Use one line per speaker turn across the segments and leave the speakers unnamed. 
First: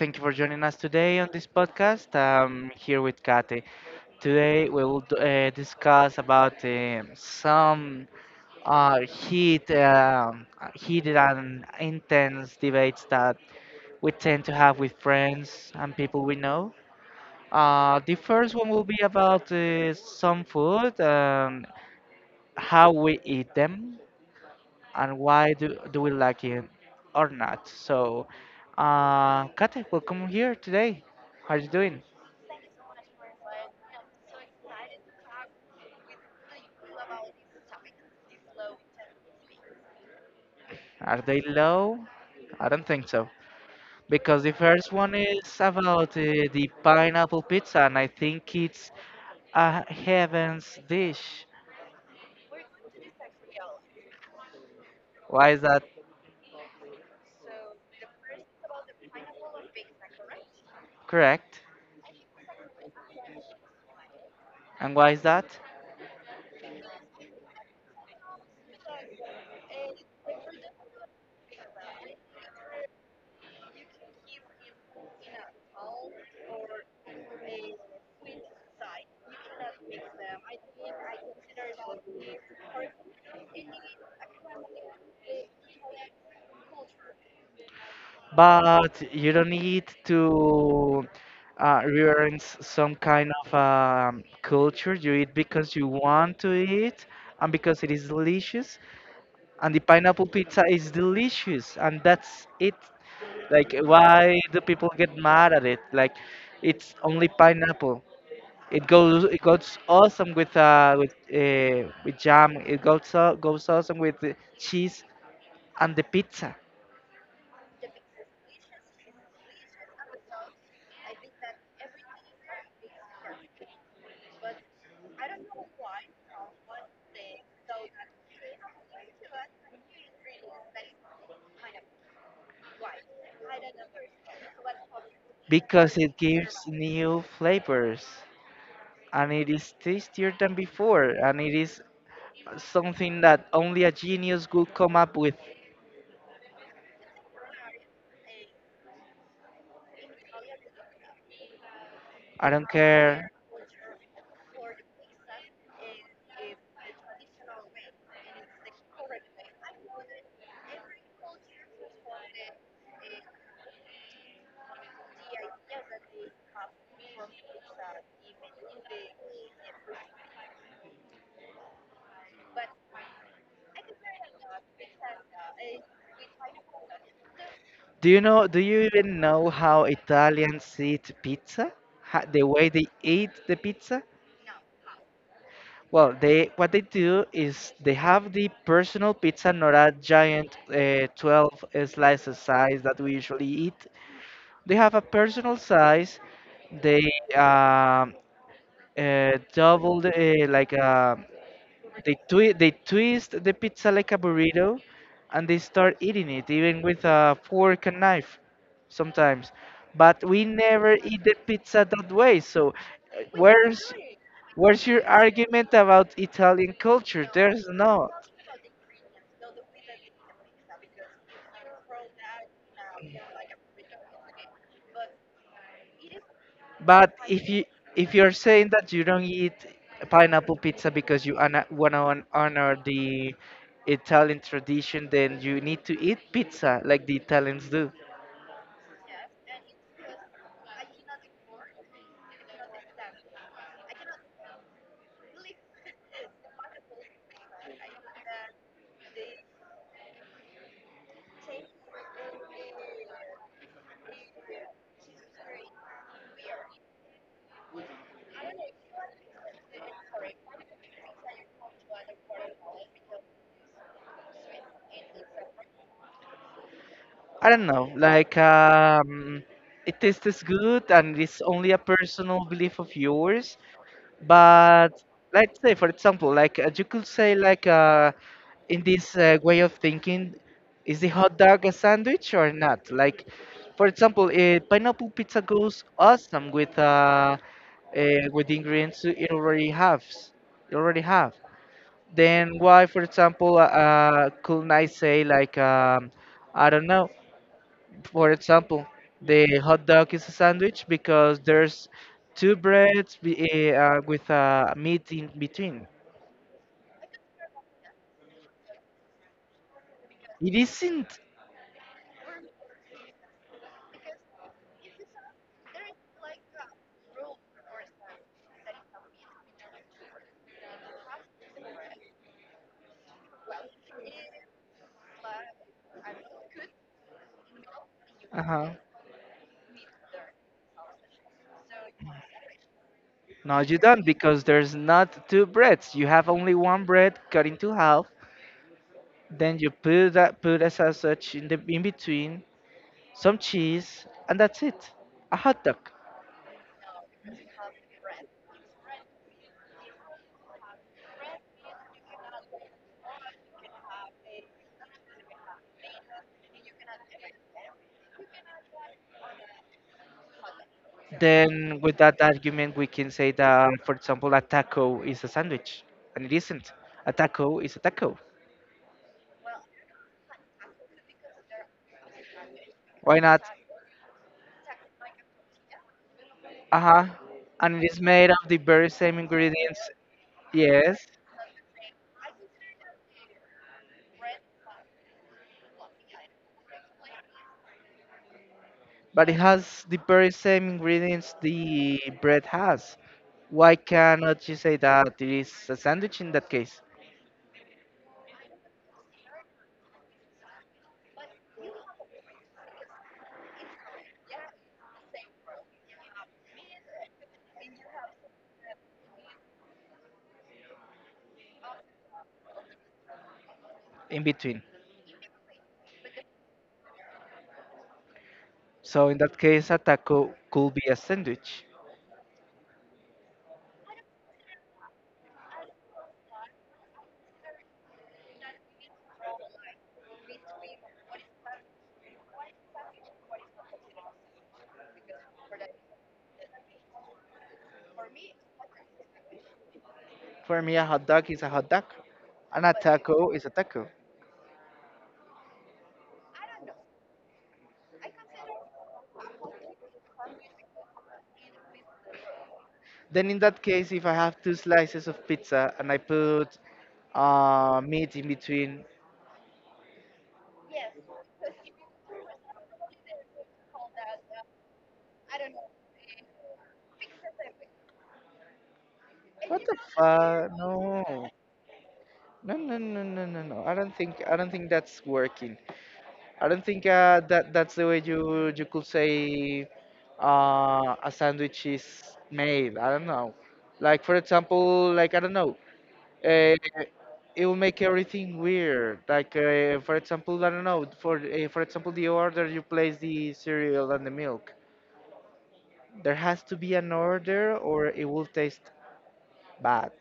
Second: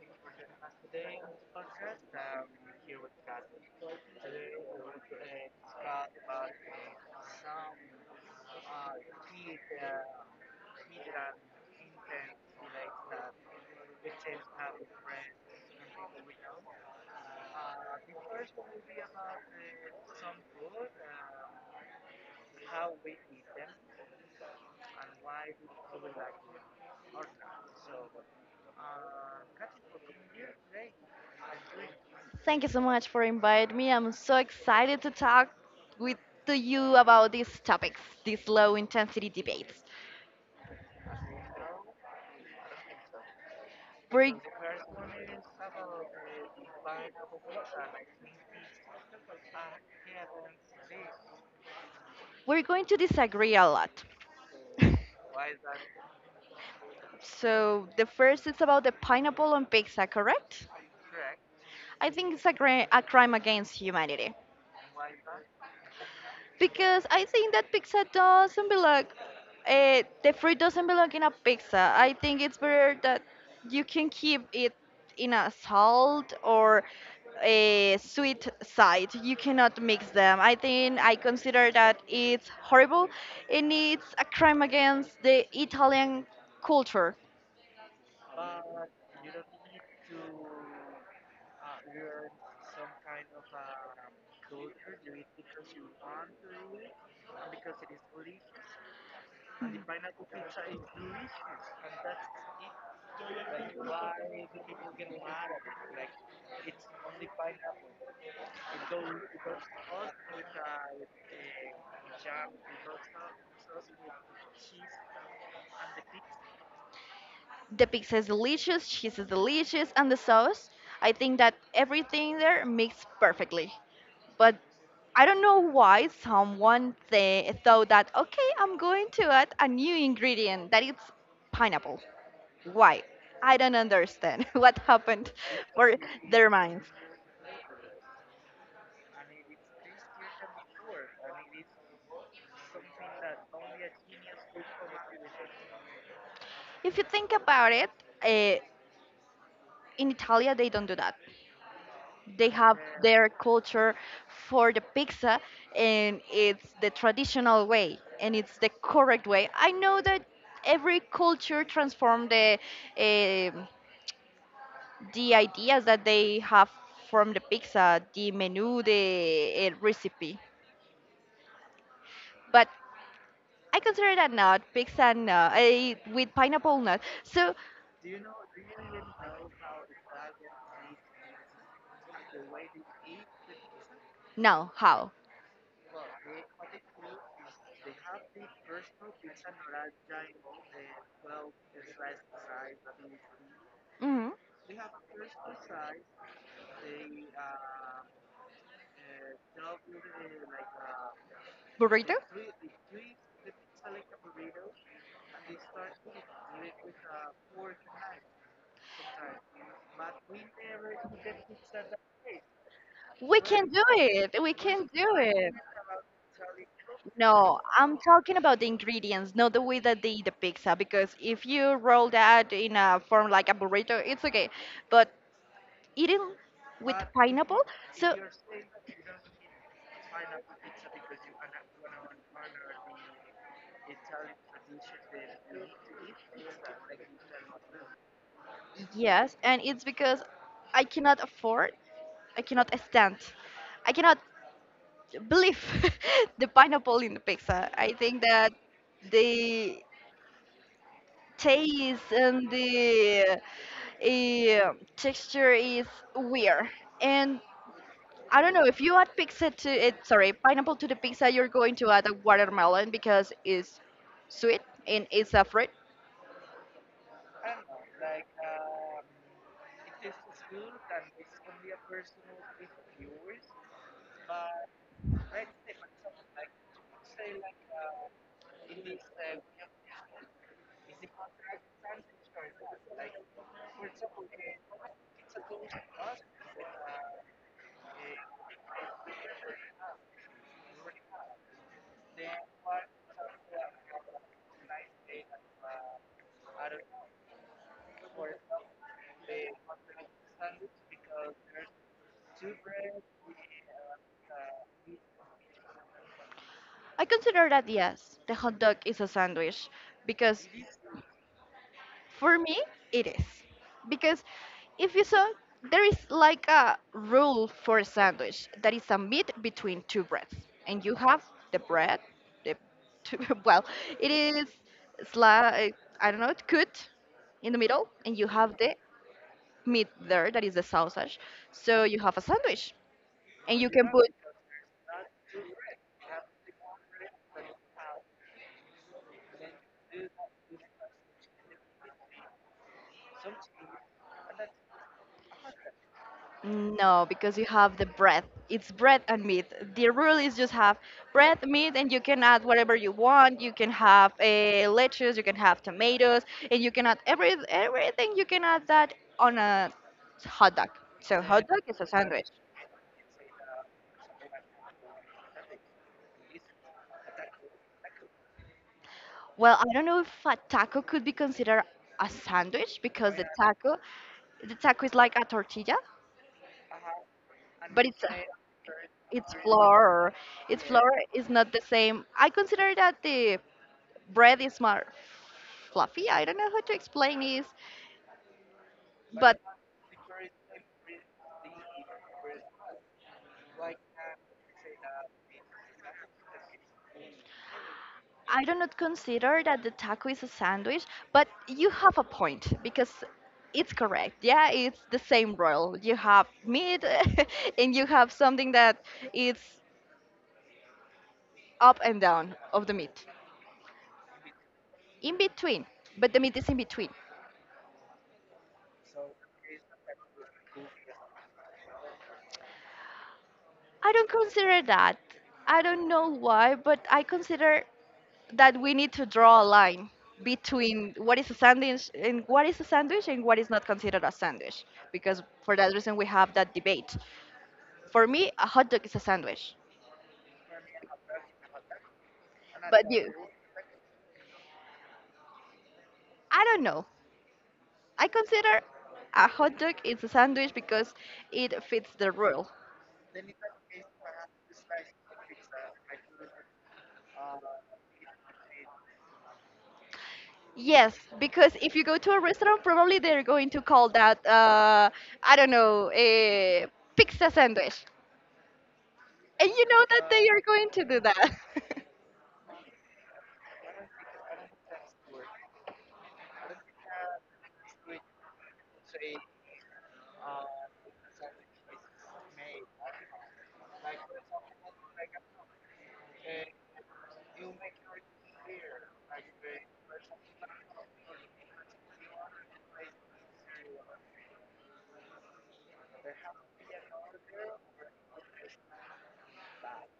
thank you for joining us today on this podcast. I'm here with Kate. Today we will discuss about some heated and intense debates that we tend to have with friends and people we know. The first one will be about some food and how we eat them and why do we like it or not. So, Kate, welcome here today. How are you doing?
Thank you so much for inviting me. I'm so excited to talk with to you about these topics, these low intensity debates.
Are they low? I don't think so.
We're
Because the first one is about the pineapple pizza, and I think it's a heaven's dish.
we're going to disagree a lot.
Why is that
So the first is about the pineapple on pizza, correct?
correct?
I think it's a, a crime against humanity.
And why is that?
Because I think that pizza doesn't belong, the fruit doesn't belong in a pizza. I think it's better that you can keep it in a salt or a sweet side. You cannot mix them. I consider that it's horrible and it's a crime against the Italian culture.
But you don't need to reverence some kind of culture. You eat because you want to eat and because it is delicious. And the pineapple pizza is delicious, and that's it. Like, why do people get mad at it? Like, it's only pineapple. It goes awesome with with jam. It goes awesome with cheese and the pizza.
The pizza is delicious, cheese is delicious, and the sauce. I think that everything there mixed perfectly. But I don't know why someone thought that, okay, I'm going to add a new ingredient that it's pineapple. Why? I don't understand what happened for
Because it
their
gives
minds.
new flavors and it is tastier than before and it is something that only a genius would come up with.
If you think about it, uh, in Italia, they don't do that.
I
They
don't
have their
care.
culture for the pizza, and it's the traditional way, and it's the correct way. I know that every culture transform the eh, the ideas that they have from the pizza, the menu, the recipe. But I consider that not pizza no, with pineapple not. So
Do you know? Do you even know how Italians eat pizza? The way they eat the pizza?
now how?
Well, they what they do is they have the personal pizza, not a giant 12 slices size that we usually eat.
Hmm.
They have a personal size. They doubled like a
Burrito?
They twist the pizza like a burrito, and they start eating it even with a fork and knife, sometimes. But we never eat the pizza that way. So,
We can do it. We
where's
can
your
do it.
argument about Italian culture?
No,
There's
I'm
no.
talking about the ingredients, not the way that they eat the pizza. Because if you roll that in a form like a burrito, it's okay. But eating with
But if
pineapple,
you If
so
you're saying that you don't eat pineapple pizza because you wanna honor the Italian tradition, then you need to eat pizza like the Italians do.
yes, and it's because I cannot afford, I cannot stand, I cannot believe the pineapple in the pizza. I think that the taste and the texture is weird. And I don't know if you add pizza to it, sorry, pineapple to the pizza, you're going to add a watermelon because it's sweet and it's a fruit.
I don't know, it tastes good and it's only a personal belief of yours. But let's say, for example, you could say, like in this way of thinking, is the hot dog a sandwich or not? Like, for example, pineapple pizza goes awesome uh, with the ingredients it already has. You already have. Then why, for example, couldn't I say I don't know, for example, the hot dog is a sandwich because there's two breads with a meat in between.
I consider that yes, the hot dog is a sandwich because.
It isn't.
For me, it is. Because if you saw, there is like a rule for a sandwich that is a meat between two breads. And you have the bread, the two, well, it is, sli- I don't know, cut in the middle, and you have
Uh-huh.
the meat there that is the sausage. So you have a sandwich.
No,
And you
you
can
don't
put
because there's not two breads. You have only one bread cut into half. Then you put a sausage in the in between, some cheese, and that's it. A hot dog.
no, because you have the bread. It's bread and meat. The rule is just have bread, meat, and you can add whatever you want. You can have lettuce, you can have tomatoes, and you can add everything. You can add that on a hot dog. So yeah. Hot dog
Then
is a
with that
sandwich.
argument, we can say that, for example, a taco is a sandwich, and it isn't. A taco is a taco.
Well, I don't know if a taco could be considered a sandwich because
Why not?
the taco is like a tortilla,
Uh-huh. And
but
it is made of the very same
it's
ingredients,
flour. It's flour
yes,
is not the same. I consider that the bread is more fluffy. I don't know how to explain this,
but it
but
has the very same ingredients the bread has. Why cannot you say that it is a sandwich in that case,
I do not consider that the taco is a sandwich, but you have a point because it's correct. Yeah, it's the same roll. You have meat and you have something that is up and down of the meat.
in between?
In between, but the meat is in between.
So in that case, a taco could be a sandwich.
I don't consider that. I don't know why, but I consider that we need to draw a line between what is a sandwich and what is not considered a sandwich, because for that reason we have that debate. For me a hot dog is a sandwich,
For me, a hot dog is a hot dog, and a
but you,
taco is a taco.
I don't know, I consider a hot dog is a sandwich because it fits the rule.
Then in that case, if I have two slices of pizza and I put meat in between,
Yes, because if you go to a restaurant probably they're going to call that I don't know, a pizza sandwich, and
what
you
the
know that they are
fuck?
going to do
No.
that.
No, no, no, no, no, no. I don't think that's working. I don't think that that's the way you could say a sandwich is made. I don't know. Like for example, like I don't know. Uh, it will make everything weird. Like for example, I don't know. For example, the order you place the cereal and the milk. There has to be an order, or it will taste bad.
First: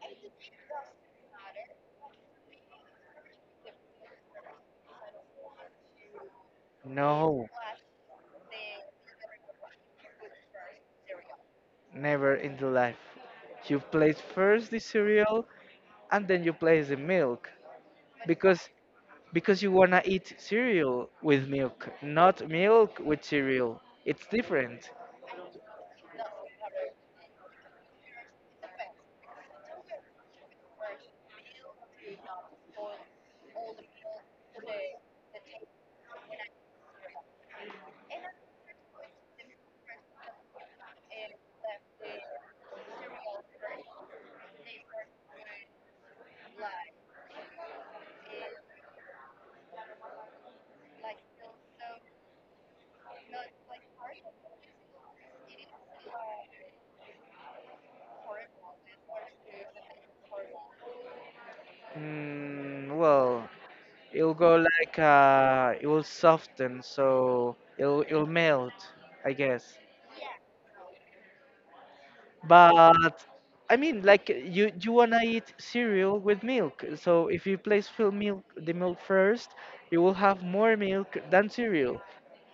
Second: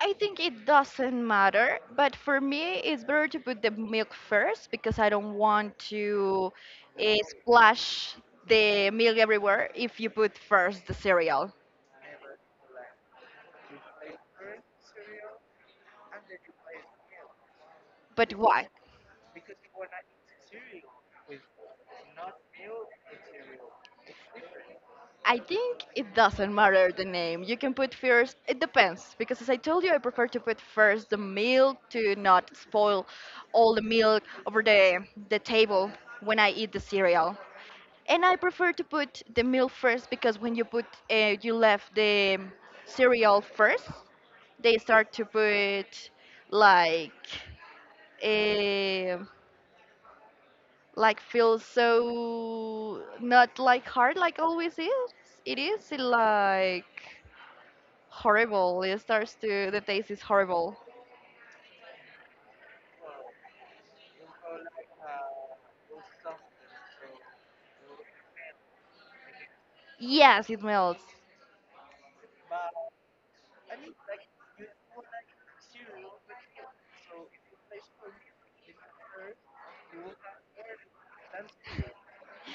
I think it doesn't matter, but for me, it's better to put the milk first because I don't want to
No,
splash the milk everywhere if you put first the cereal.
never in the life. You place first the cereal and then you place the milk
But why?
because because you wanna eat cereal with milk, not milk with cereal. It's different.
I think it doesn't matter the name. You can put first, it depends, because as I told you, I prefer to put first the milk to not spoil all the milk over the table when I eat the cereal. And I prefer to put the milk first because when you put you left the cereal first, they start to put like eh, like feel so not like hard like always is. It is like horrible. It starts to the taste is horrible.
Well, it'll go like it will soften, so it'll melt, I guess.
Yes, it melts.
But I mean, like you wanna eat cereal with milk, so if you place fill milk the milk first, you will have more milk than cereal.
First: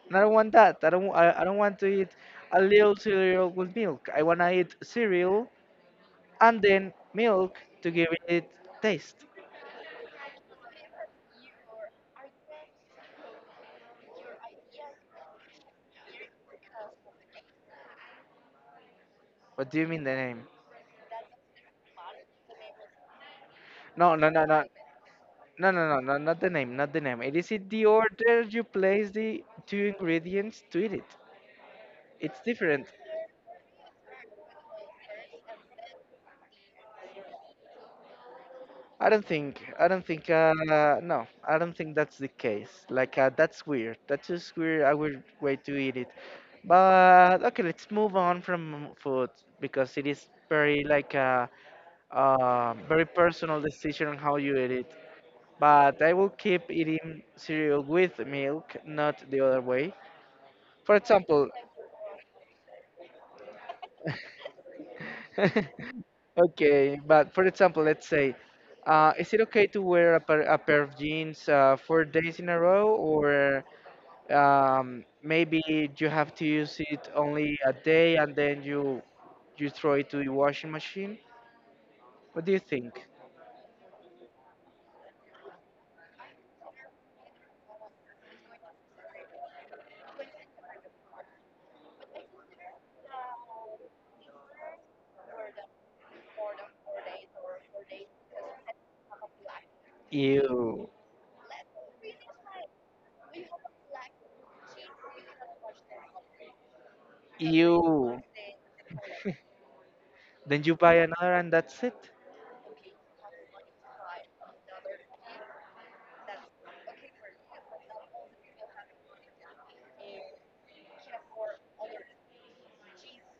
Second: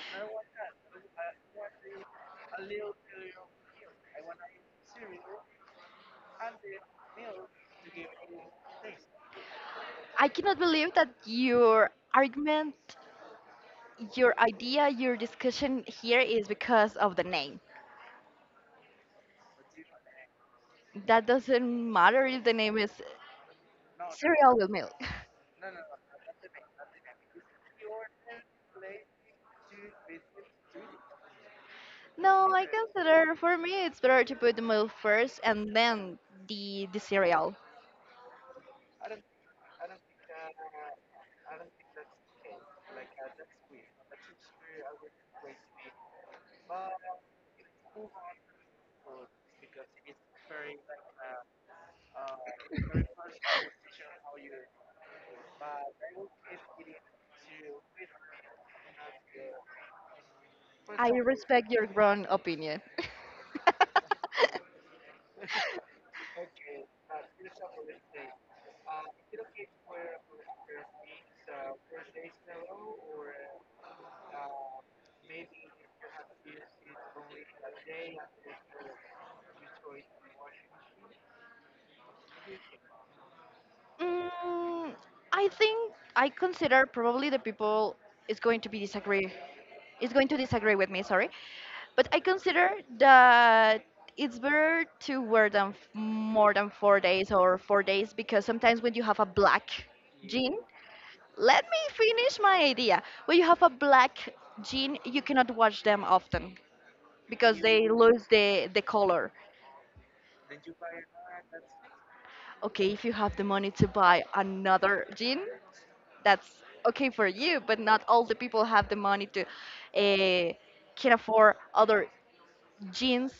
And I don't want that. I don't want to eat a little cereal with milk. I wanna eat cereal and then milk to give it taste.
I cannot believe that your argument, your idea, your discussion here is because of the name.
What do you mean the name?
That doesn't matter if the name is
No, no, no,
cereal
no,
with milk.
no, no, no, no, not the name. It is in the order you place the two ingredients to eat it. It's
No, I
different.
consider for me it's better to put the milk first and then the cereal.
I don't think. I don't think. No, I don't think that's the case. Like that's weird. That's just weird. I would way to eat it. But okay, let's move on from food because it is very like a very personal decision on how you eat it. But I will keep eating cereal with milk, not the other way. For
I
example,
respect your grown opinion.
okay, but for example, let's say, is it okay to wear a pair of jeans 4 days in a row, or maybe you have to use it only a day and then you throw it to the washing machine, what do you think?
Mm, I think I consider probably the people is going to be disagree is going to disagree with me, sorry. But I consider that it's better to wear them more than 4 days or 4 days because sometimes when you have a black jean,
Ew.
let me finish my idea. When you have a black jean, you cannot wash them often because they
Ew.
lose the color.
Then you buy another and that's it.
Okay, if you have the money to buy another jean, that's okay for you but not all the people have the money to can afford other jeans.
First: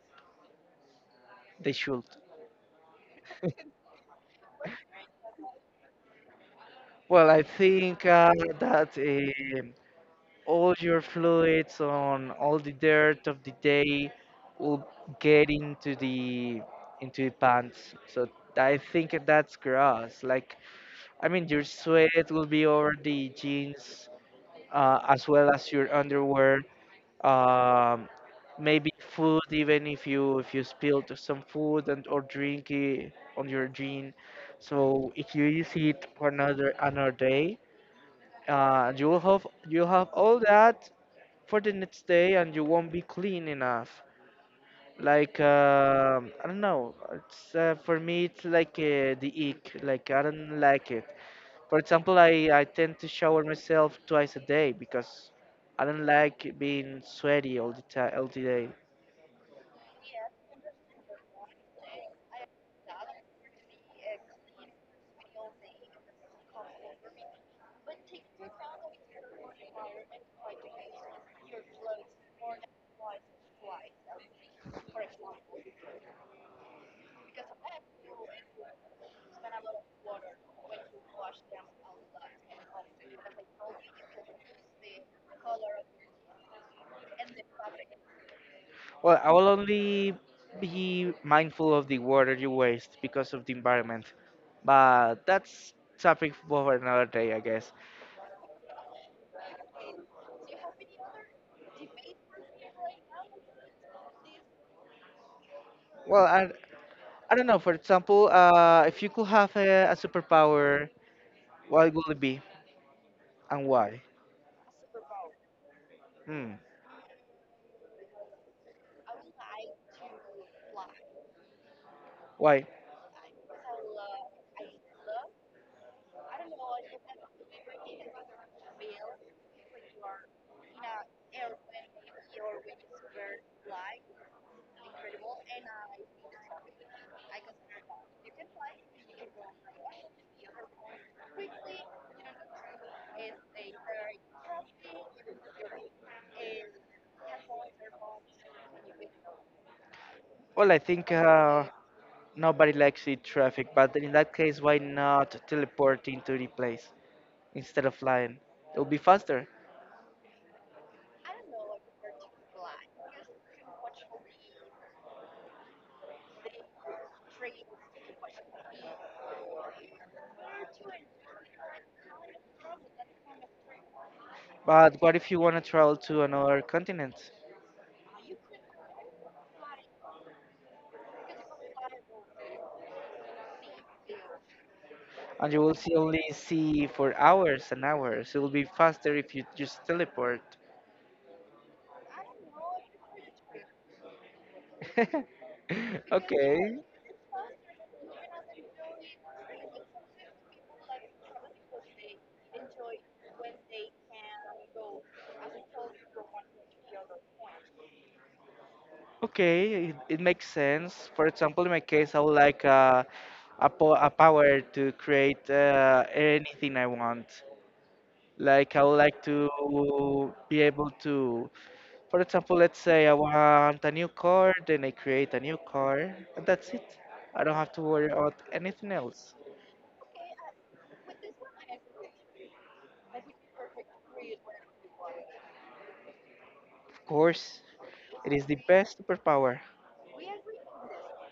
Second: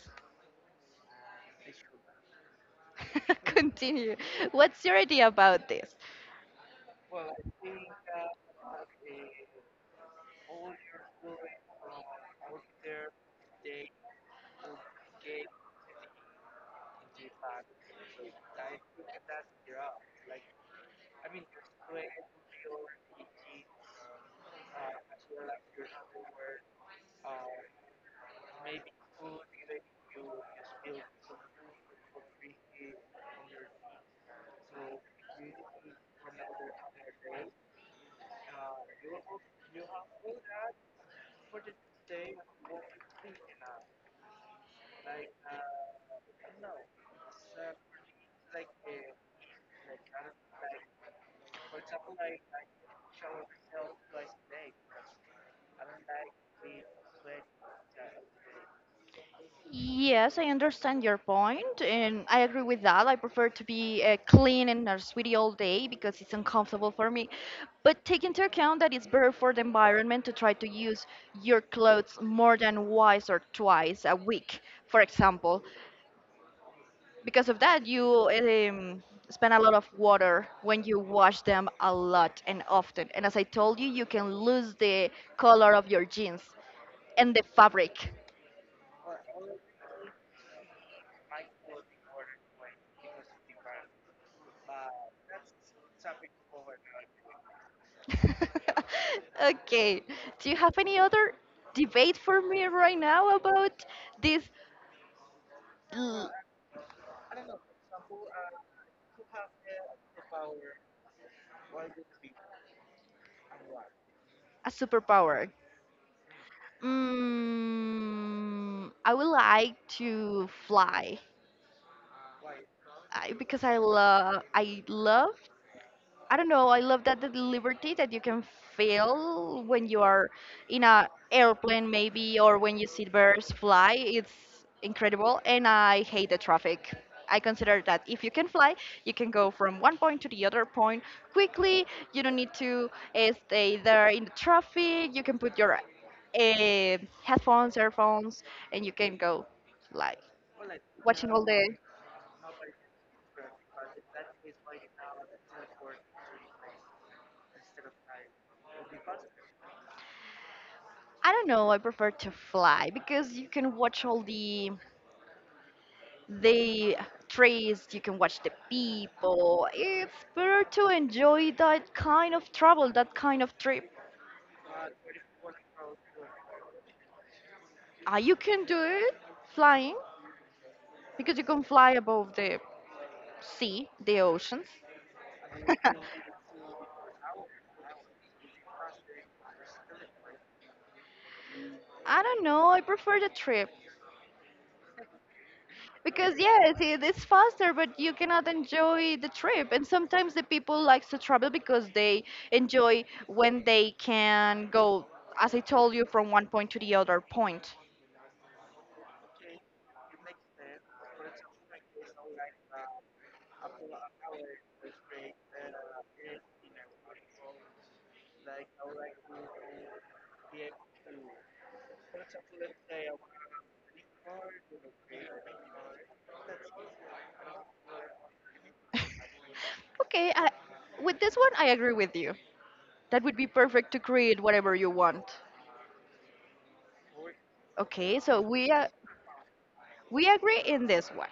They should.
Continue, what's your idea about this?
Well, I think that all your fluids on all the dirt of the day will get into the pants, so I think that's gross. Like, I mean, your sweat will be over the jeans, as well as your underwear, um, maybe food, even if you spilled some food and or drink it on your jean. So if you use it for another day, you will have all that for the next day and you won't be clean enough. Like I don't know, it's for me it's like the ick, like I don't like it. For example, I tend to shower myself twice a day because I don't like being sweaty all the time, all the day.
Yes, I understand your point, and I agree with that. I prefer to be clean and not sweaty all day because it's uncomfortable for me. But take into account that it's better for the environment to try to use your clothes more than once or twice a week, for example. Because of that you um, spend a lot of water when you wash them a lot and often, and as I told you you can lose the color of your jeans and the fabric.
Well, I will only be mindful of the water you waste because of the environment, but that's topic for another day, I guess.
Okay, do you have any other debate for me right now about this
Well,
l-
I don't know. For example, if you could have a superpower, what would it be and why?
a superpower?
Hmm.
Mm, I would like to fly.
Why?
I, because I love, I don't know. I love that the liberty that you can feel when you are in a airplane, maybe, or when you see birds fly. It's incredible, and I hate the traffic. I consider that if you can fly, you can go from one point to the other point quickly. You don't need to stay there in the traffic. You can put your headphones, earphones, and you can go like
Well, I think
watching all the.
nobody likes sea traffic, but in that case, why not teleport into the place instead of flying? It will be faster.
I don't know. I prefer to fly because you can watch all the trees, you can watch the people. It's better to enjoy that kind of travel, that kind of trip.
But what if you want to travel to another continent
You can do it flying because you can fly above the sea, the oceans.
and you will see for hours and hours? It will be faster if you just teleport.
I don't know, I prefer the trip. Because yes,
Okay,
it is faster, but you cannot enjoy the trip. And sometimes the people likes to travel because they enjoy when they can go, as I told you, from one point to the other point.
okay, it makes sense. For example, in my case, I would like a power to create anything I want. Like, I would like to be able to. For example, let's say I want a new car, then I create a new car, and that's it. I don't have to worry about anything else.
Okay, I, with this one, I agree with you. That would be perfect to create whatever you want.
Of course,
Okay,
it
so
is the best superpower.
we agree in this one.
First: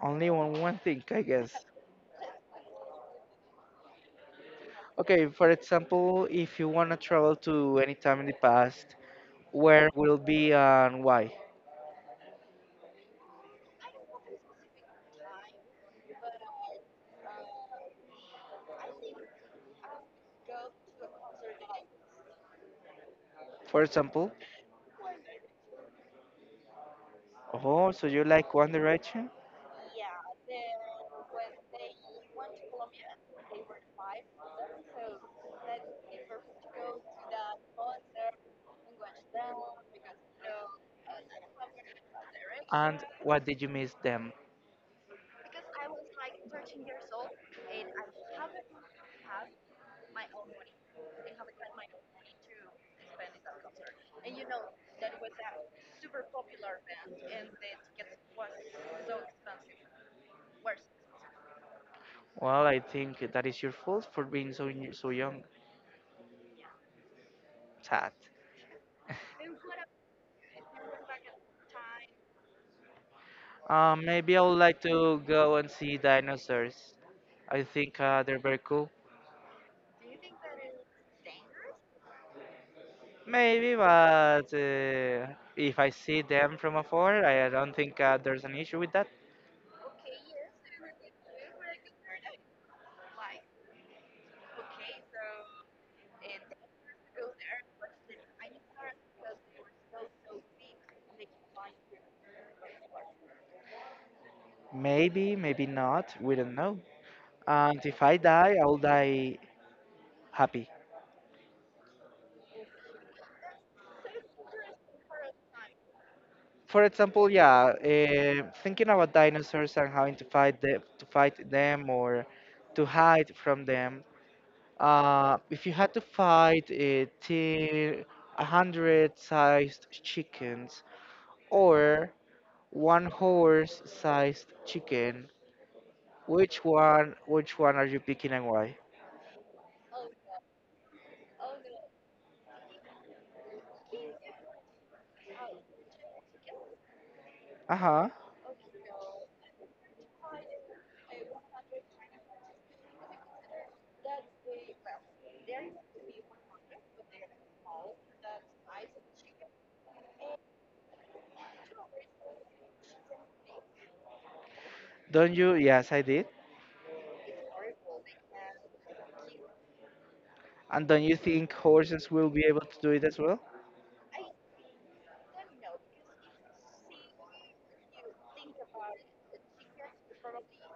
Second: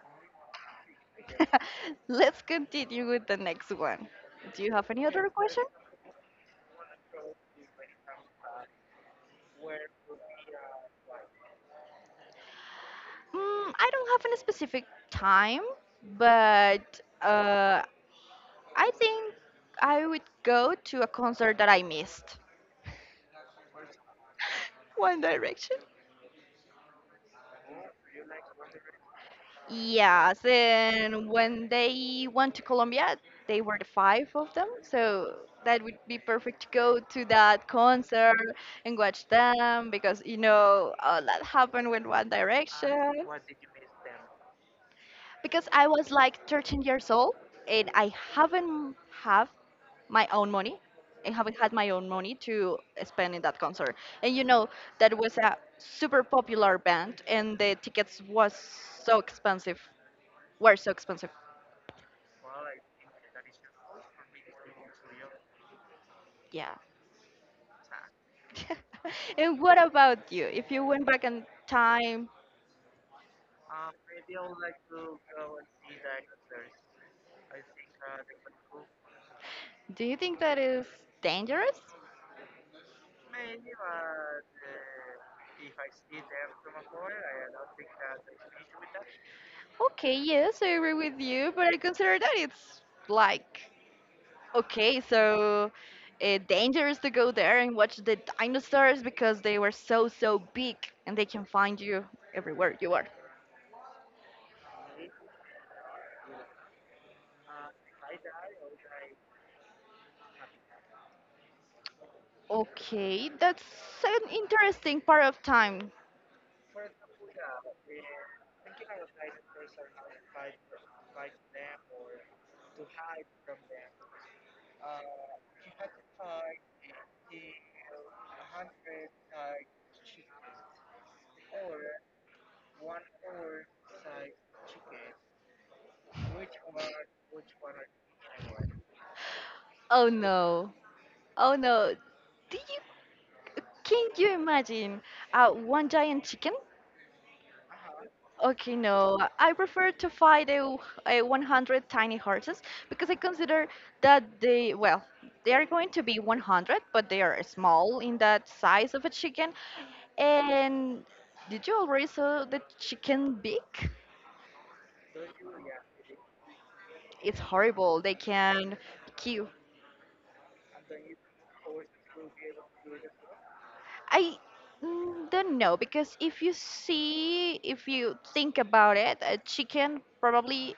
Only on one thing, I guess.
Let's continue with the next one. Do you have any
Okay,
other
for
question?
example, if you want to travel to any time in the past, where will be and why?
Mm, I don't have any specific time, but I think I would go to a concert that I missed.
For example,
One Direction.
oh, so you like One Direction?
Yes, and when they went to Colombia, they were the five of them, so that would be perfect to go to that concert and watch them because you know all that happened with One
And
Direction.
what did you miss them?
Because I was like 13 years old and I haven't have my own money. I haven't had my own money to spend in that concert. And you know that was a super popular band and the tickets was so expensive were so expensive.
Well, I think that is your fault for being so young.
Yeah.
Sad.
And what about you? If you went back in time,
Maybe I would like to go and see dinosaurs. I think they're very cool.
do you think that is dangerous?
Maybe, but if I see them from afar, I don't think there's an issue with that.
Okay, yes, I agree with you, but I consider that it's like, okay, so dangerous to go there and watch the dinosaurs because they were so, so big and they can find you everywhere you are.
Maybe, maybe not. We don't know. And if I die, I'll die happy.
Okay, that's an interesting part of time.
For example, yeah, thinking about dinosaurs and having to fight to fight them or to hide from them. If you had to fight a team, 100 sized chickens or one horse sized chicken, which one are you picking and why?
Oh no. Oh no. Did you, can you imagine one giant chicken?
Uh huh.
Okay, no. I prefer to fight a 100 tiny horses because I consider that they, well, they are going to be 100, but they are small in that size of a chicken. And did you already saw the chicken beak?
Don't you? Yes, I did.
It's horrible. They can kill,
And don't you think horses will be able to do it as well?
I don't know because if you see, if you think about it, a chicken probably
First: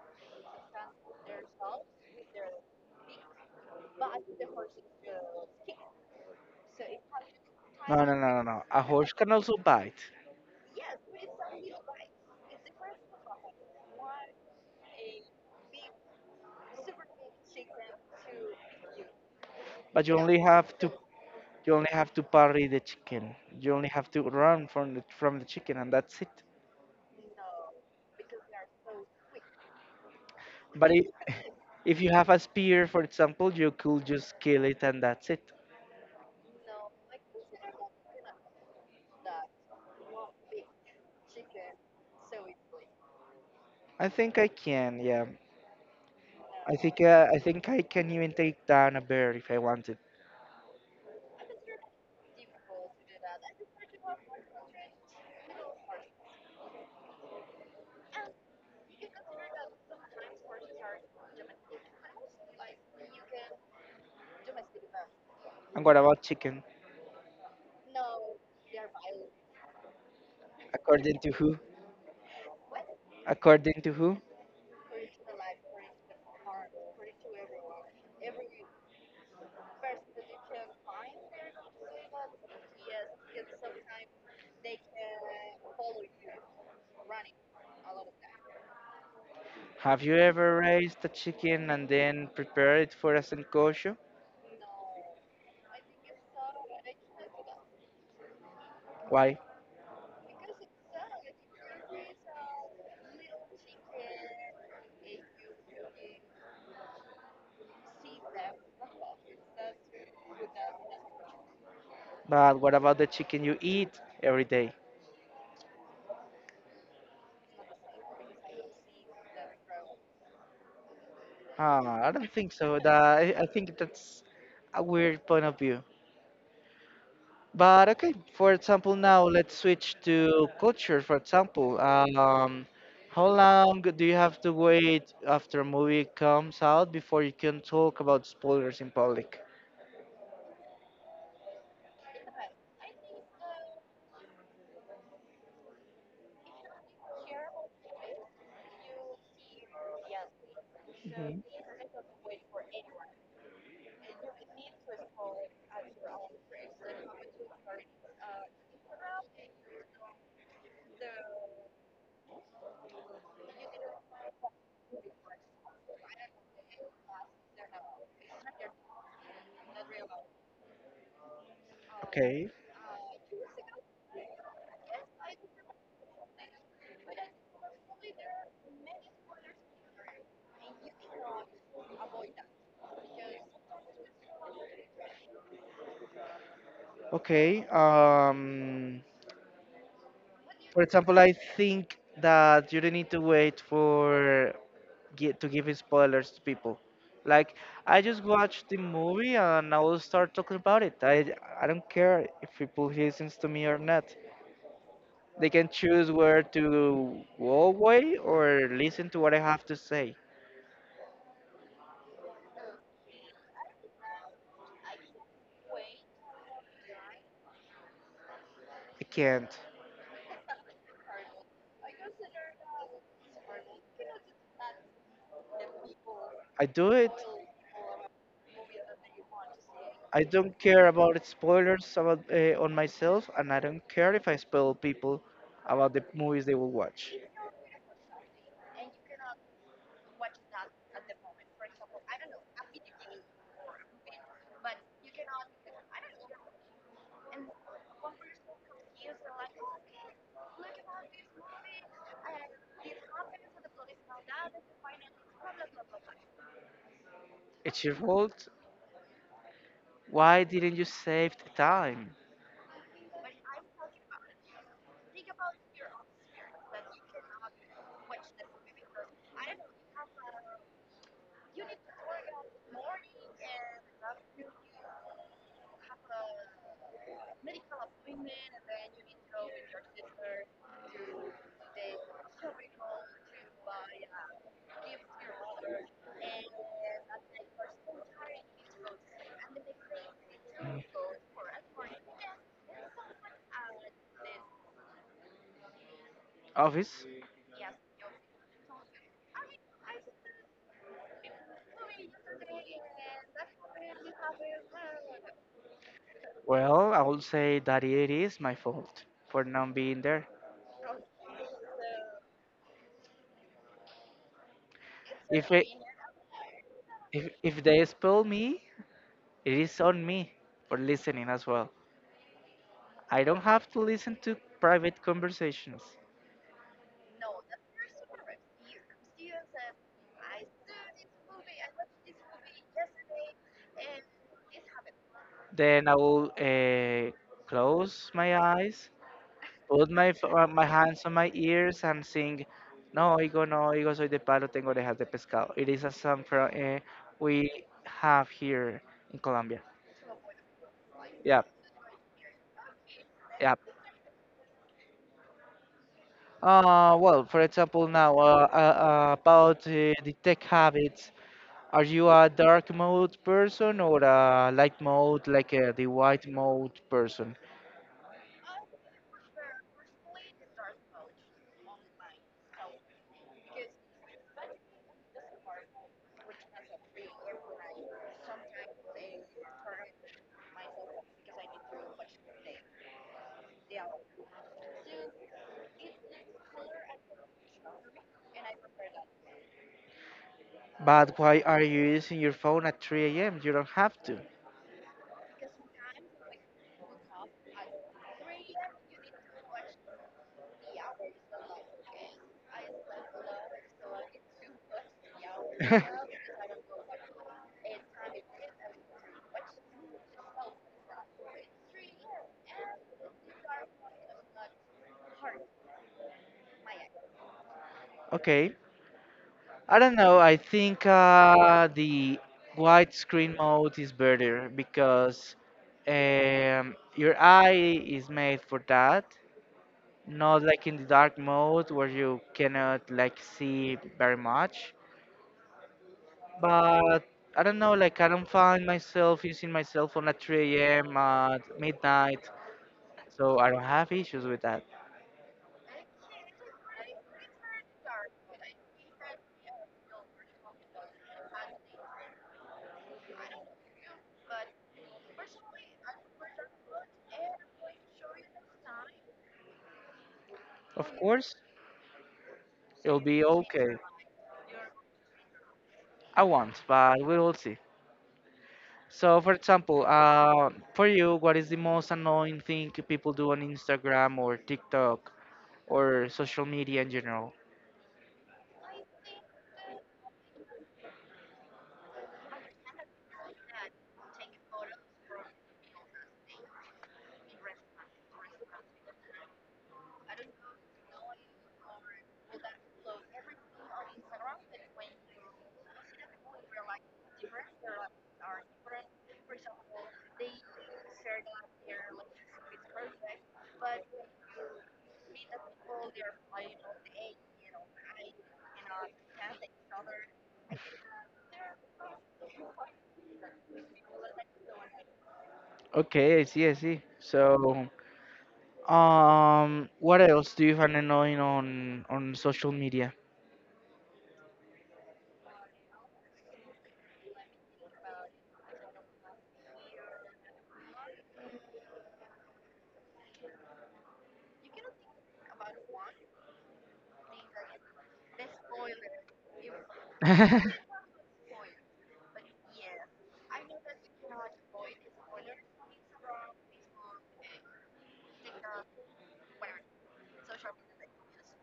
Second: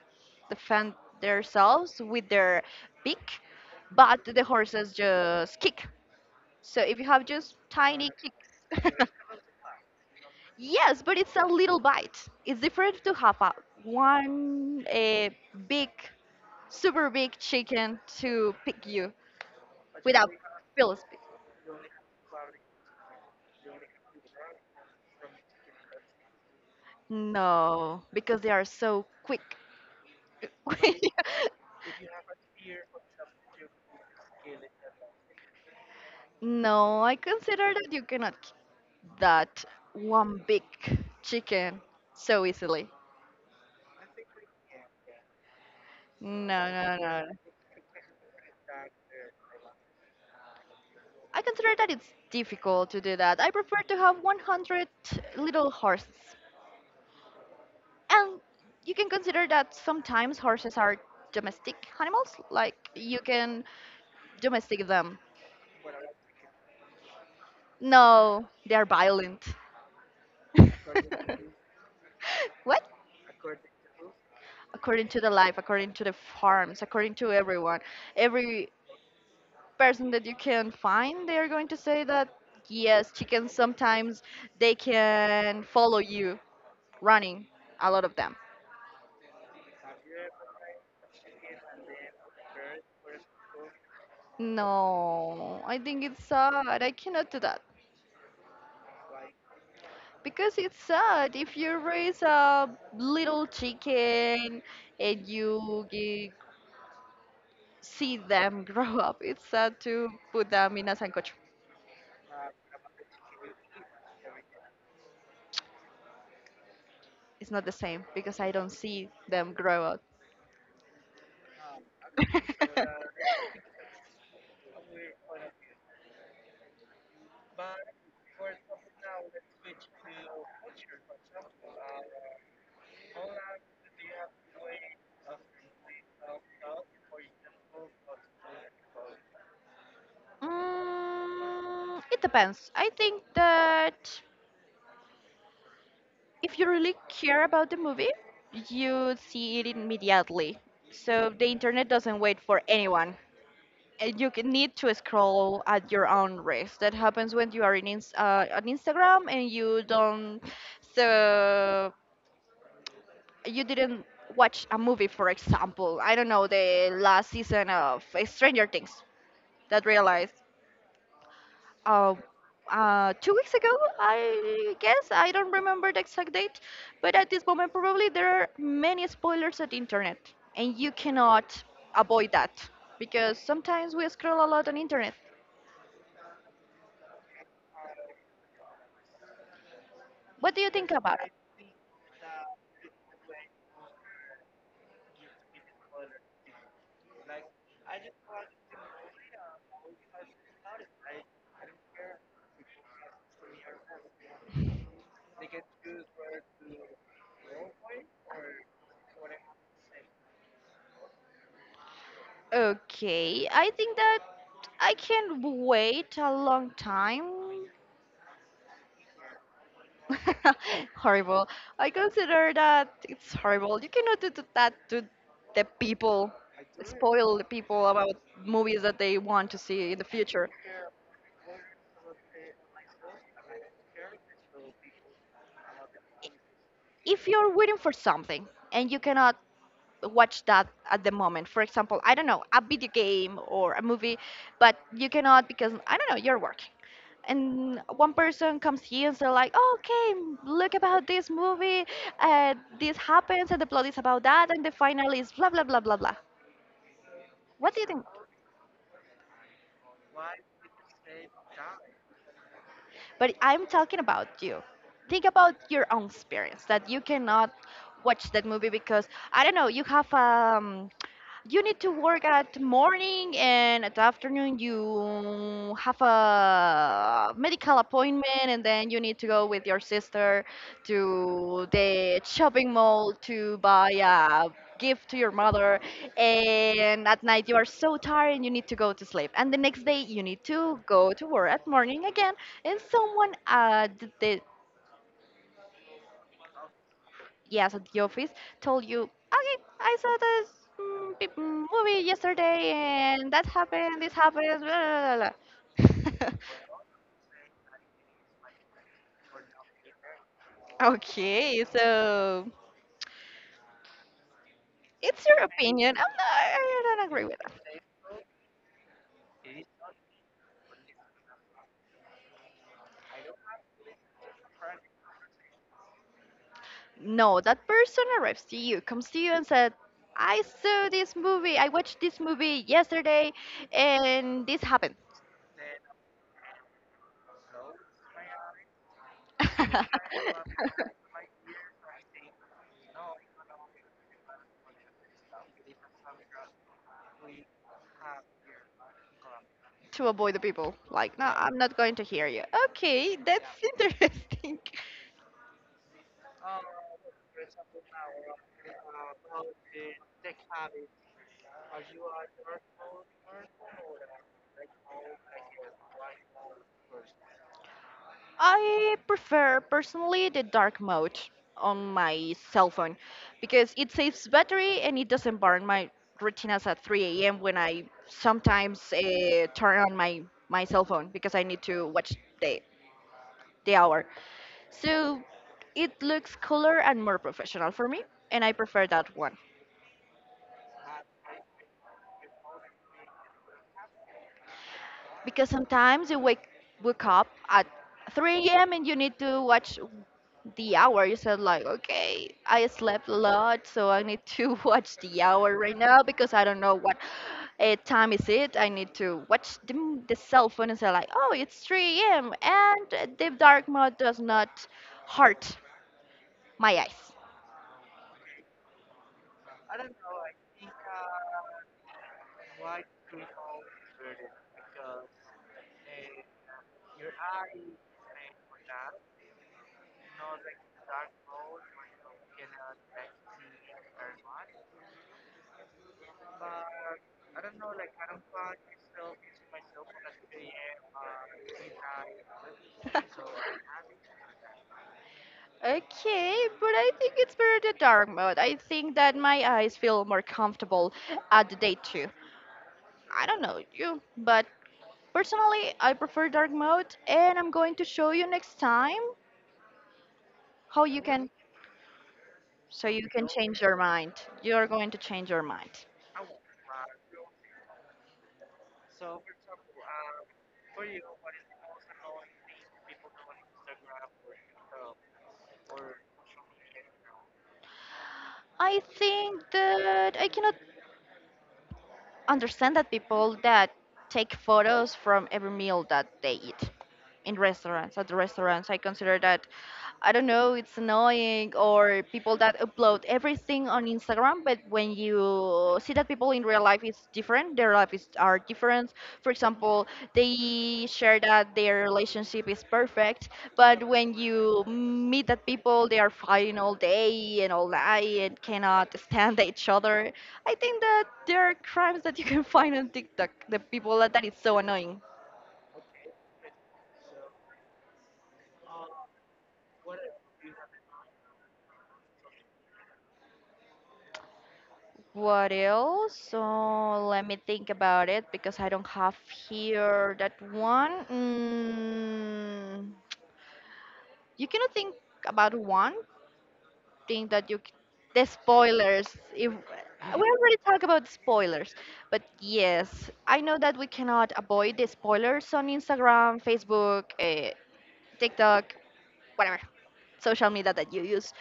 defend themselves with their beak, but the horses just kick. So if you have just
No,
tiny
no, no, no, no. A
kicks,
horse can also bite,
yes, but it's a little bite. It's different to have a big, super big chicken to pick you
but
without Philippines.
you only have to parry the chicken. You only have to run from the chicken, and that's it.
No, because they are so quick.
But it, If you have a spear, for example, you could just kill it and that's it.
No, I consider that you cannot keep that one big chicken so easily.
I think I can, yeah.
No, no, no.
I
no.
think I can even take down a bear if I wanted.
I consider that it's difficult to do that. I prefer to have 100 little horses. And you can consider that sometimes horses are domestic animals, like you can domestic them.
And what about chicken?
No, they are violent.
According to who?
What?
According to who?
According to the life, according to the farms, according to everyone. Every person that you can find, they are going to say that yes, chickens sometimes they can follow you running, a lot of them.
Have you ever raised a chicken and then prepared it for a senkosho?
No, I think it's sad. I cannot do that.
Why?
Because it's sad if you raise a little chicken and see them grow up. It's sad to put them in a sancocho.
But what about the chicken you eat every day?
It's not the same because I don't see them grow up.
Ah, I don't think so. I think that's a weird point of view. But okay, for example, now let's switch to culture. For example, how long do you have to wait after a movie comes out before you can talk about spoilers in public?
Mm, it depends. I think that if you really care about the movie, you see it immediately. So
Mhm.
the internet doesn't wait for anyone. And you can need to scroll at your own risk. That happens when you are in ins on Instagram and you don't. So you didn't watch a movie, for example. I don't know the last season of Stranger Things. That realized uh,
Okay.
2 weeks ago, I guess. I don't remember the exact date, but at this moment, probably there are many spoilers at the internet, and you cannot avoid that because sometimes we scroll a lot on internet.
Okay.
What do you
For
think
example,
about
I
it?
think that you don't need to wait for get to give spoilers to people. Like I just watched the movie and I will start talking about it. I don't care if people listens to me or not. They can choose where to go away or listen to what I have to say.
Okay, I think that I can wait a long time.
I can't.
Horrible. I consider that it's horrible. You cannot that to the people,
I do it.
spoil the people about movies that they want to see in the
I
future.
don't care about spoilers about on myself, and I don't care if I spoil people about the movies they will watch.
If you're waiting for something and you cannot watch that at the moment, for example, I don't know, a video game or a movie, but you cannot because, I don't know, you're working and one person comes here and they're like, "Oh, okay, look about this movie, this happens and the plot is about that and the final is blah blah blah blah blah. What do
It's
you
your
think?"
fault. Why didn't you save the time,
But I'm talking about you. Think about your own experience that you cannot watch that movie because I don't know, you have you need to work at morning and at afternoon you have a medical appointment and then you need to go with your sister to the shopping mall to buy a gift to your mother and at night you are so tired and you need to go to sleep and the next day you need to go to work at morning again and someone at the,
office?
yes, at the office told you, "Okay, I saw this movie yesterday, and that happened, this happened, blah, blah, blah, blah."
Well, I would say that it is my fault for not being there.
Okay, so it's your
If it,
opinion. I don't
if
agree with
if
that.
they expel me, it is on me for listening as well. I don't have to listen to private conversations.
No, that person arrives to you, comes to you, and said, "I saw this movie. I watched this movie yesterday, and this happened."
Then I will close my eyes, put my my hands on my ears, and sing. No, higo, no, higo, soy de palo, tengo orejas de pescado. It is a song from, we have here in Colombia.
To avoid the people. Like, no,
Yeah,
I'm not going to hear you. Okay, that's
yeah.
interesting.
Well, for example, now about the tech habits, are you a dark mode person or a light mode, like the white mode person?
I prefer personally the dark mode on my cell phone because it saves battery and it doesn't burn my retinas at 3 a.m. when I sometimes turn on my cell phone because I need to watch the, the hour. So it looks cooler and more professional for me, and I prefer that one.
But why are you using your phone at 3 a.m.? You don't have to.
Because sometimes you wake up at 3 a.m. and you need to watch the hour. You said like, okay, I slept a lot, so I need to watch the hour right now because I don't know what time is it. I need to watch the cell phone and say like, oh, it's 3 a.m. and the dark mode does not hurt my eyes.
Okay. I don't know. I think the widescreen mode is better because your eye is made for that. Not like in the dark mode where you cannot like see very much. But I don't know. Like I don't find myself using my cell phone at 3 a.m. at midnight, so I don't have issues with that.
Okay, but I think it's better the dark mode. I think that my eyes feel more comfortable at the day too. I don't know you, but personally, I prefer dark mode, and I'm going to show you next time how
Of
you can,
course,
so
it'll
you
be
can change
okay.
your mind. You're going to change your mind.
I want, but we will see. So, for example, for you, what is the most annoying thing people do on Instagram or TikTok or social media in general?
I think that I cannot understand that people that take photos from every meal that they eat in restaurants at the restaurants, I consider that, I don't know, it's annoying, or people that upload everything on Instagram, but when you see that people in real life is different, their life is, are different. For example, they share that their relationship is perfect, but when you meet that people they are fighting all day and all night and cannot stand each other. I think that there are crimes that you can find on TikTok. The people that, that is so annoying.
Okay, I see, I see. So, what else do you find annoying on social media?
What else? So let me think about it because I don't have here that one. Mm, you cannot think about one thing that the spoilers. If we already talk about spoilers, but yes, I know that we cannot avoid the spoilers on Instagram, Facebook, TikTok, whatever social media that you use.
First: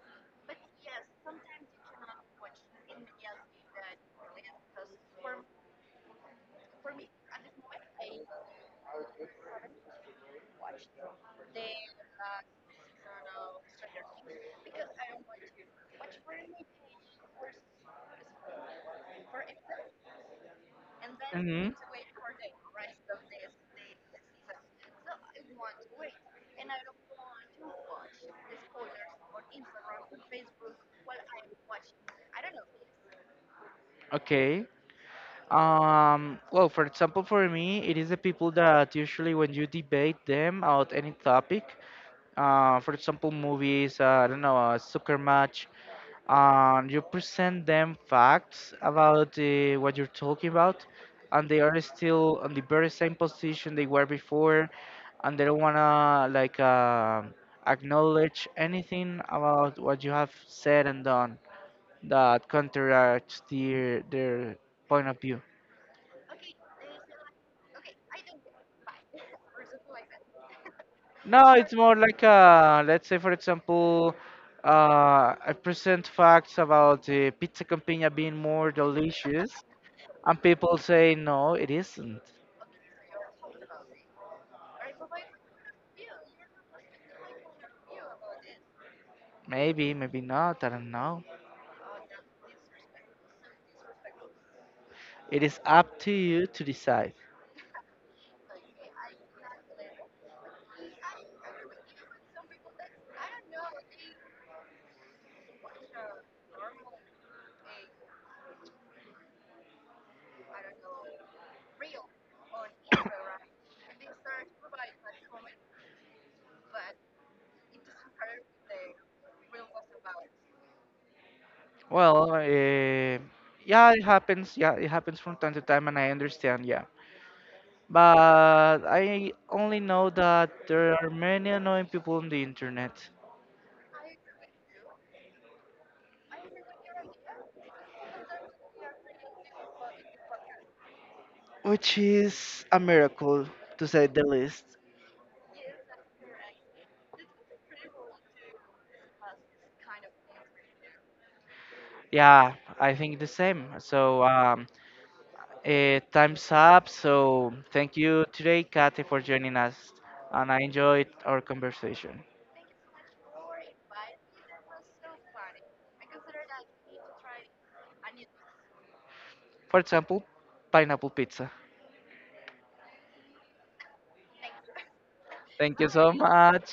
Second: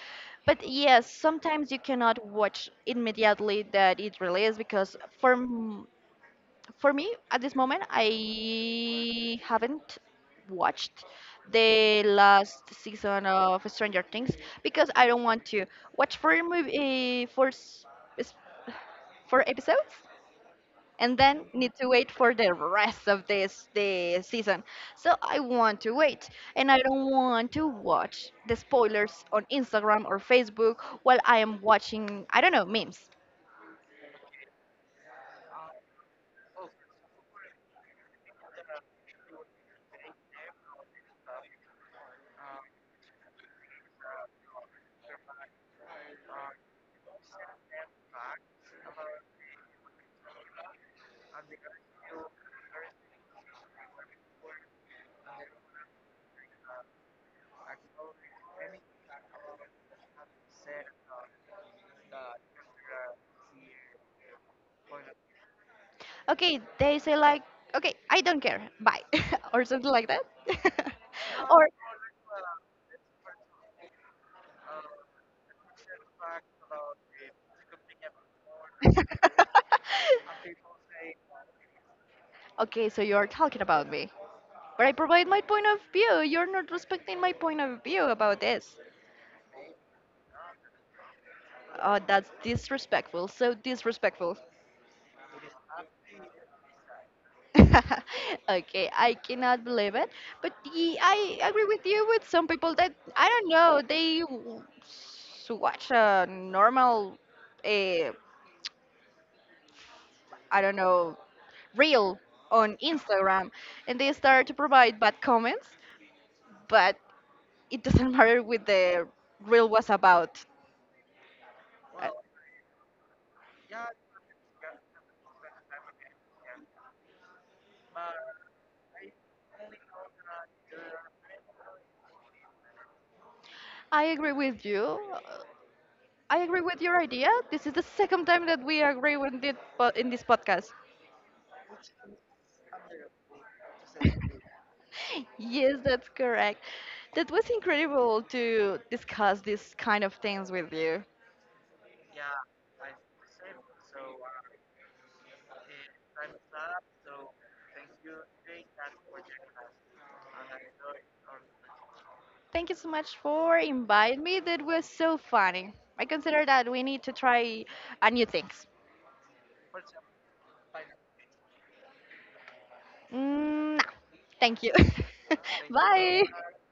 But yes, sometimes you cannot watch immediately that it released because for me at this moment I haven't watched the last season of Stranger Things because I don't want to watch four movie four s- s- four episodes and then need
Mhm.
to wait for the rest of this the season. So I want to wait and I don't want to watch the spoilers on Instagram or Facebook while I am watching I don't know memes.
Okay. Well, for example, for me, it is the people that usually when you debate them about any topic, for example, movies, I don't know, a soccer match, and you present them facts about what you're talking about, and they are still on the very same position they were before, and they don't wanna like acknowledge anything about what you have said and done that counteracts their point of view.
Okay, they say like, okay, I don't care. Bye. Or something like that.
No,
Or
it's more like let's say for example, I present facts about the pizza compagna being more delicious, and people say no, it isn't.
okay, so you're talking about me. But I provide my point of view. You're not respecting my point of view about this.
Maybe, maybe not. I don't know.
Oh, that's disrespectful. So disrespectful.
It is up to you to decide.
Okay, I cannot believe it. But I agree with you with some people that I don't know. They watch a normal, uh, I don't know, reel on Instagram, and they start to provide bad comments. But it doesn't matter what the reel was about. I
Well, yeah, it happens. Yeah, it happens from time to time, and I understand. Yeah, but I only know that there are many annoying people on the internet,
I agree with you. I agree with your idea. This is the second time that we agree with it in this podcast.
which is a miracle to say the least.
Yes, that's correct. That was incredible to discuss these kind of things with you.
Yeah, I think the same. So time's up. So thank you today, Kate, for joining us, and I enjoyed our conversation.
Thank you so much for inviting me. That was so funny. I consider that we need to try new things.
For example, pineapple pizza.
Mm, no. Thank you.
Thank you so
Bye.
much.